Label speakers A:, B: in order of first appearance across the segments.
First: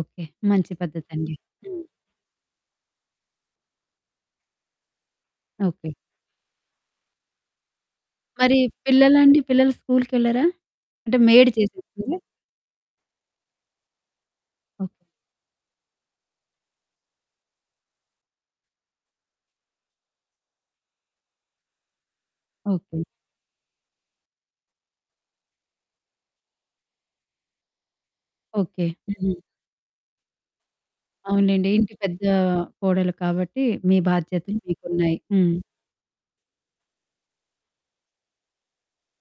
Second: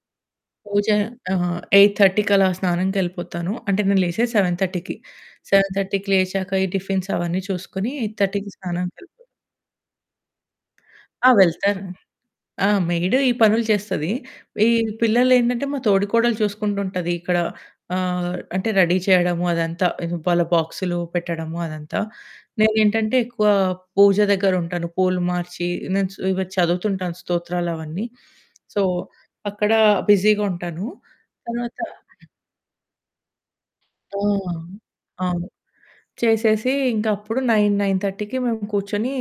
A: Okay. మంచి
B: పూజ,
A: పద్ధతండి.
B: ఆహ్,
A: హ్మ్.
B: 8:30కి అలా స్నానం కెళ్ళిపోతాను. అంటే నేను లేసేది 7:30కి. Seven
A: okay.
B: థర్టీకి లేచాక ఈ టిఫిన్స్ అవన్నీ చూసుకొని 8:30కి
A: మరి
B: స్నానానికెళ్ళిపోతా.
A: పిల్లలండి, పిల్లలు స్కూలికెళ్లరా? అంటే
B: ఆ!
A: మెయిడ్
B: వెళ్తాను.
A: చేసిద్దిలే.
B: ఆ! మెయిడ్ ఈ పనులు చేస్తది. ఈ
A: ఓకే.
B: పిల్లలేంటంటే మా తోడికోడలు చూసుకుంటూ ఉంటదిక్కడ, ఆహ్, అంటే రెడీ చేయడము అదంతా. వాళ్ళ బాక్సులు పెట్టడము అదంతా.
A: ఓకే.
B: నేనేంటంటే ఎక్కువ పూజ దగ్గరుంటాను. పూలు మార్చి నేను స్ ఇవి చదువుతుంటాను స్తోత్రాలవన్నీ. So,
A: okay. హ్మ్.
B: అక్కడ బిజీగా ఉంటాను.
A: అవునండి.
B: తర్వాత
A: ఇంటి పెద్దా కోడలు కాబట్టి మీ
B: ఆ!
A: బాధ్యతలు
B: అవును.
A: మీకున్నాయి.
B: అవును.
A: హ్మ్.
B: చేసేసి ఇంక అప్పుడు 9, 9:30కి మేము కూర్చొని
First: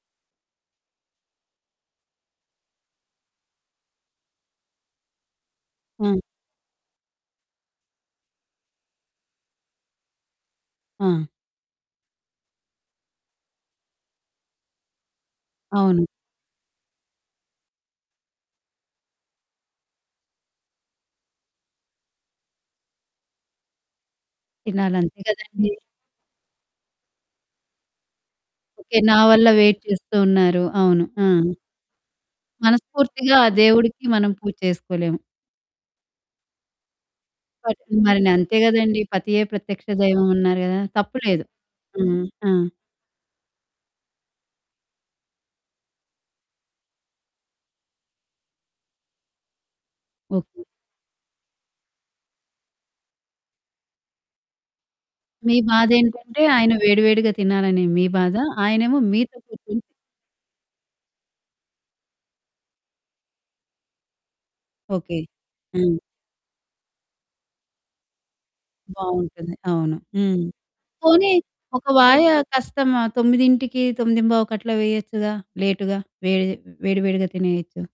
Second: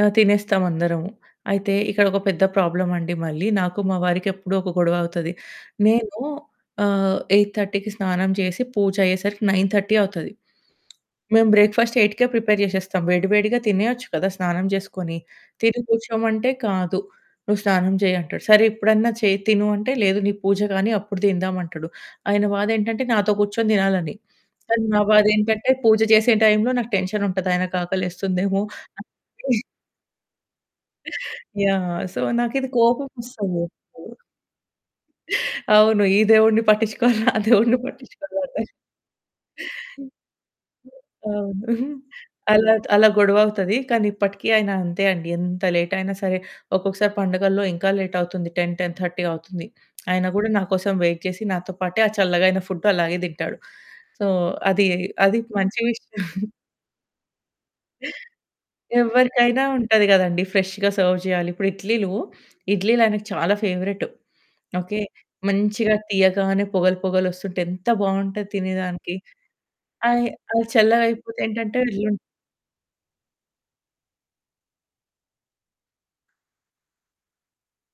B: ఆహ్, తినేస్తాం అందరము. అయితే, ఇక్కడొక పెద్ద ప్రాబ్లమండి మళ్ళీ నాకు మా వారికి ఎప్పుడూ ఒక గొడవ అవుతది.
A: ఆ!
B: నేను ఆహ్, 8:30కి స్నానం చేసి, పూజయ్యేసరికి 9:30 అవుతది.
A: ఆ!
B: మేము బ్రేక్‌ఫాస్ట్ 8కే ప్రిపేర్ జేసేస్తాం. వేడి వేడిగా తినేయచ్చు కదా! స్నానం చేసుకొని. తిని
A: అవును.
B: కూర్చోమంటే "కాదు, నువ్వు స్నానం చెయ్యి" అంటాడు. సరే ఇప్పుడన్నా చేయి, తిను అంటే, "లేదు నీ పూజ గాని అప్పుడు తిందాం" అంటడు. ఆయన బాదేంటంటే నాతో కూర్చొని తినాలని. కానీ
A: తినాలి.
B: నా
A: అంతే
B: బాదేంటంటే
A: కదండీ!
B: పూజ చేసే టైంలో నాకు టెన్షనుంటది ఆయనకి ఆకలేస్తుందేమో!
A: ఓకే. నా వల్ల
B: అని.
A: వెయిట్ చేస్తూ ఉన్నారు. అవును ఆ!
B: యాహ్! సో, నాకిది
A: మనస్ఫూర్తిగా ఆ
B: కోపమొస్తది
A: దేవుడికి
B: ఎప్పుడు.
A: మనం పూజ చేసుకోలేము.
B: అవును. ఈ దేవుడిని పట్టిచ్చుకోవాలా? ఆ దేవుడిని
A: పట్ ని
B: పట్టిచ్చుకోవాలా?
A: మరినంతే
B: అనే
A: గదండీ. పతియే ప్రత్యక్ష దైవం అన్నారు గదా! తప్పులేదు.
B: అవును.
A: హ్మ్. ఆ!
B: అలా అలా గొడవవుతది. కానీ ఇప్పటికి ఆయన అంతే అండి. ఎంత లేటయినా సరే, ఒక్కొక్కసారి పండుగల్లో ఇంకా లేటవుతుంది 10, 10:30 అవుతుంది. అయిన గూడా
A: ఓకే.
B: నాకోసం వెయిట్ చేసి నాతో పాటే ఆ చల్లగా అయిన ఫుడ్డు అలాగే తింటాడు. సో, అది అది
A: మీ
B: మంచి విషయం.
A: బాదేంటంటే ఆయన వేడివేడిగా తినాలనే మీ బాధ, ఆయనేమో మీతో
B: ఎవ్వరికైనా
A: కూర్చుని
B: ఉంటది గదండీ! ఫ్రెష్‌గా సర్వ్ జేయాలి. ఇప్పుడు ఇడ్లీలు, ఇడ్లీలు ఆయనకు చాలా ఫేవరెటు. ఓకే.
A: ఓకే.
B: మంచిగా
A: హ్మ్.
B: తీయగానే పొగలు పొగలొస్తుంటే ఎంత బావుంటది తినేదానికి!
A: బావుంటుంది. అవును
B: ఆయి
A: హ్మ్.
B: అయి
A: పోనీ
B: చల్లగయిపోతే ఏంటంటే
A: ఒక
B: [unintelligible]
A: వాయ కష్టమా! 9కి, 9:15కి అట్లా వేయొచ్చుగా? లేటుగా, వేడి వేడి వేడిగా తినేయొచ్చు.